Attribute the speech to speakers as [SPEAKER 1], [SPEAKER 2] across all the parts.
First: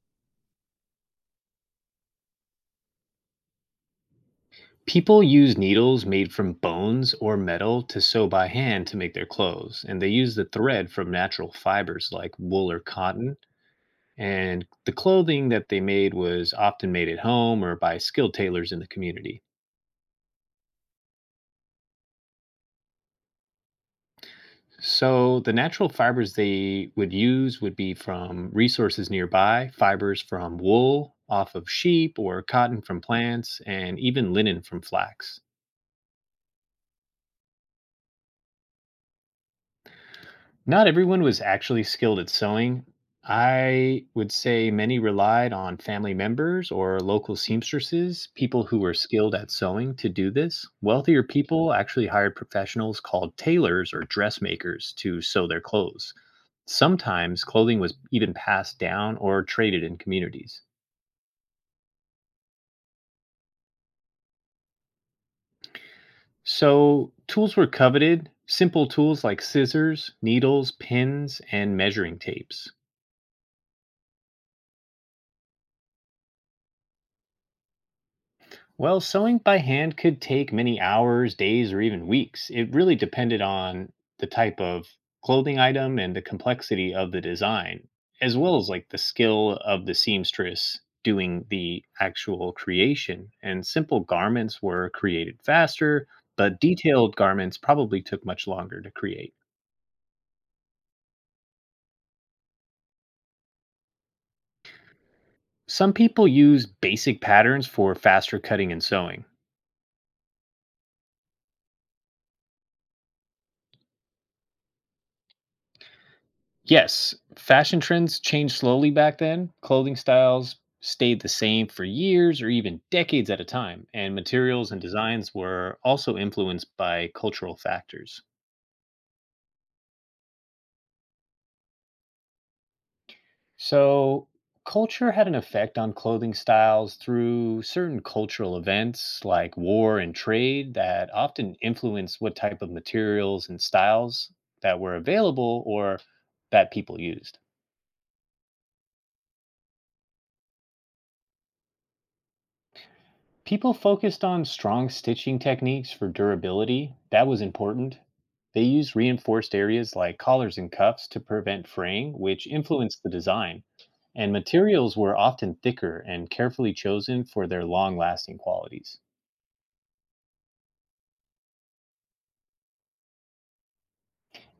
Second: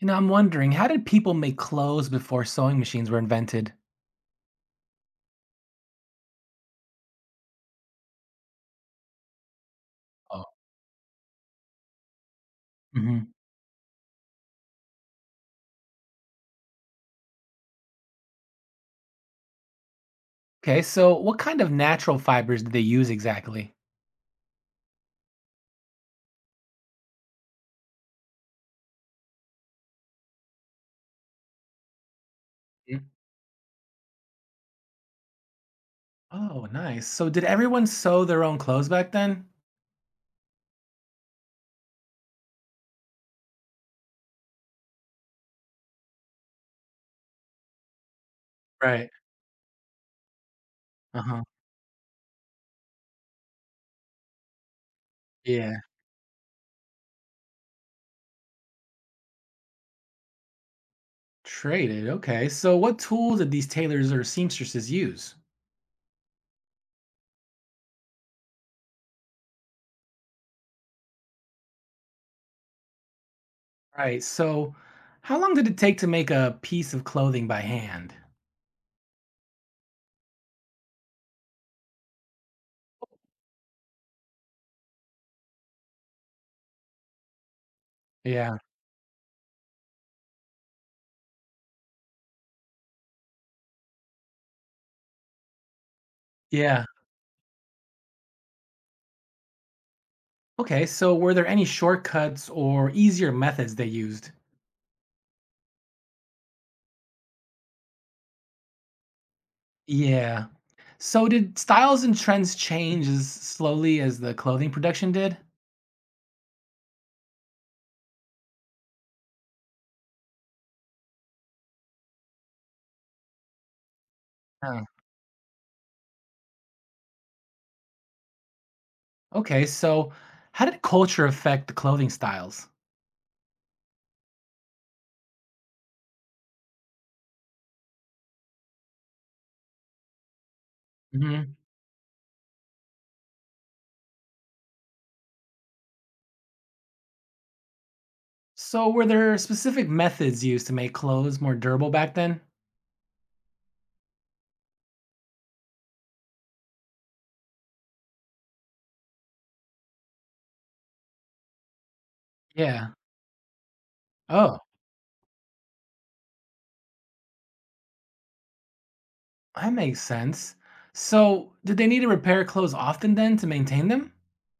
[SPEAKER 1] You know, I'm wondering, how did people make clothes before sewing machines were invented?
[SPEAKER 2] People use needles made from bones or metal to sew by hand to make their clothes, and they use
[SPEAKER 1] Oh.
[SPEAKER 2] the thread from natural fibers like wool or
[SPEAKER 1] Hmm.
[SPEAKER 2] cotton. And the clothing that they made was often made at home or by skilled tailors in the community.
[SPEAKER 1] Okay, so what kind of natural fibers did they use exactly?
[SPEAKER 2] So the natural fibers they would use would be from resources nearby, fibers from wool off of sheep or cotton
[SPEAKER 1] mm,
[SPEAKER 2] from plants, and even linen from flax.
[SPEAKER 1] Oh, nice. So did everyone sew their own clothes back then?
[SPEAKER 2] Not everyone was actually skilled at sewing. I would say many relied on family members or local seamstresses, people who were
[SPEAKER 1] Right.
[SPEAKER 2] skilled at sewing to do this.
[SPEAKER 1] Uh
[SPEAKER 2] Wealthier
[SPEAKER 1] huh.
[SPEAKER 2] people actually hired professionals called tailors or dressmakers to sew their
[SPEAKER 1] Yeah.
[SPEAKER 2] clothes. Sometimes clothing was even passed down or traded in communities.
[SPEAKER 1] Traded. Okay. So what tools did these tailors or seamstresses use?
[SPEAKER 2] So tools were coveted, simple tools like scissors, needles, pins, and measuring tapes.
[SPEAKER 1] Right. So how long did it take to make a piece of clothing by hand?
[SPEAKER 2] Well, sewing by hand could take many hours, days, or even weeks. It really depended on the type of clothing item and the complexity of the design, as well
[SPEAKER 1] Yeah.
[SPEAKER 2] as like the skill of the seamstress doing the actual creation. And simple garments were created faster, but
[SPEAKER 1] Yeah.
[SPEAKER 2] detailed garments probably took much longer to create.
[SPEAKER 1] Okay. So were there any shortcuts or easier methods they used?
[SPEAKER 2] Some people use basic patterns for faster cutting and sewing.
[SPEAKER 1] Yeah. So did styles and trends change as slowly as the clothing production did?
[SPEAKER 2] Yes, fashion trends changed slowly back then. Clothing styles stayed the same for years or even decades at a time, and materials and
[SPEAKER 1] Oh,
[SPEAKER 2] designs were also influenced by cultural factors.
[SPEAKER 1] okay. So how did culture affect the clothing styles?
[SPEAKER 2] So, culture had an effect on clothing styles through certain cultural events like war and trade that
[SPEAKER 1] Hmm.
[SPEAKER 2] often influenced what type of materials and styles that were available or that people used.
[SPEAKER 1] So were there specific methods used to make clothes more durable back then?
[SPEAKER 2] People focused on strong stitching techniques for durability. That was important. They used reinforced areas like collars and cuffs to prevent fraying, which
[SPEAKER 1] Yeah.
[SPEAKER 2] influenced the design. And
[SPEAKER 1] Oh,
[SPEAKER 2] materials were often thicker and carefully chosen for their long lasting qualities.
[SPEAKER 1] that makes sense. So did they need to repair clothes often then to maintain them?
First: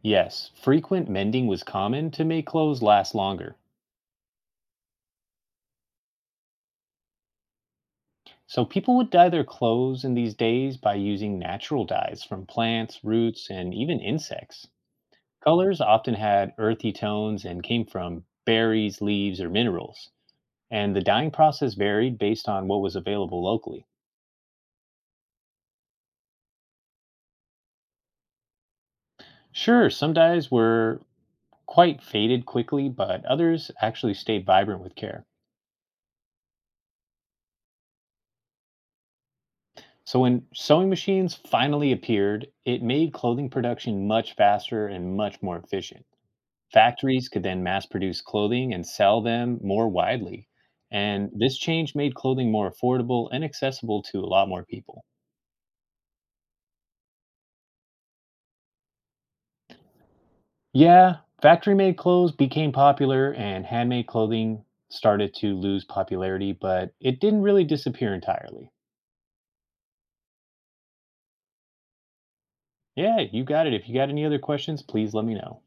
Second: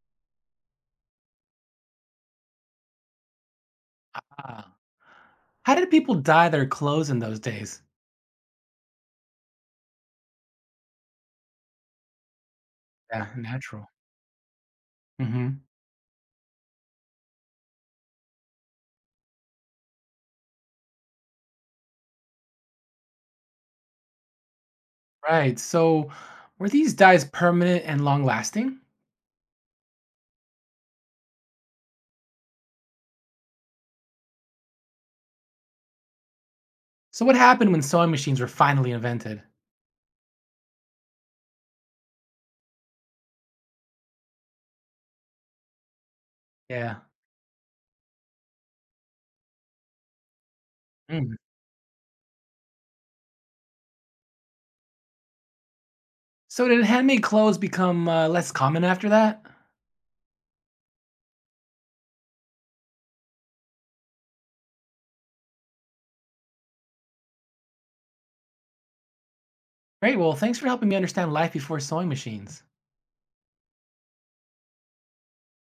[SPEAKER 2] Yes, frequent mending was common to make clothes last longer.
[SPEAKER 1] Ah. How did people dye their clothes in those days?
[SPEAKER 2] So people would dye their clothes in these days by using natural dyes from plants,
[SPEAKER 1] Yeah,
[SPEAKER 2] roots, and
[SPEAKER 1] natural.
[SPEAKER 2] even insects.
[SPEAKER 1] Hmm.
[SPEAKER 2] Colors often had earthy tones and came from berries, leaves, or minerals, and the dyeing process varied based on what was available locally.
[SPEAKER 1] Right. So, were these dyes permanent and long lasting?
[SPEAKER 2] Sure, some dyes were quite faded quickly, but others actually stayed vibrant with care.
[SPEAKER 1] So, what happened when sewing machines were finally invented?
[SPEAKER 2] So when sewing machines finally appeared, it made clothing production much faster and much more efficient.
[SPEAKER 1] Yeah.
[SPEAKER 2] Factories could then mass produce clothing and sell them more widely. And
[SPEAKER 1] Mm.
[SPEAKER 2] this change made clothing more affordable and accessible to a lot more people.
[SPEAKER 1] So, did handmade clothes become less common after that?
[SPEAKER 2] Yeah, factory-made clothes became popular and handmade clothing started to lose popularity, but it didn't really disappear entirely.
[SPEAKER 1] Great. Well, thanks for helping me understand life before sewing machines.
[SPEAKER 2] Yeah, you got it. If you got any other questions, please let me know.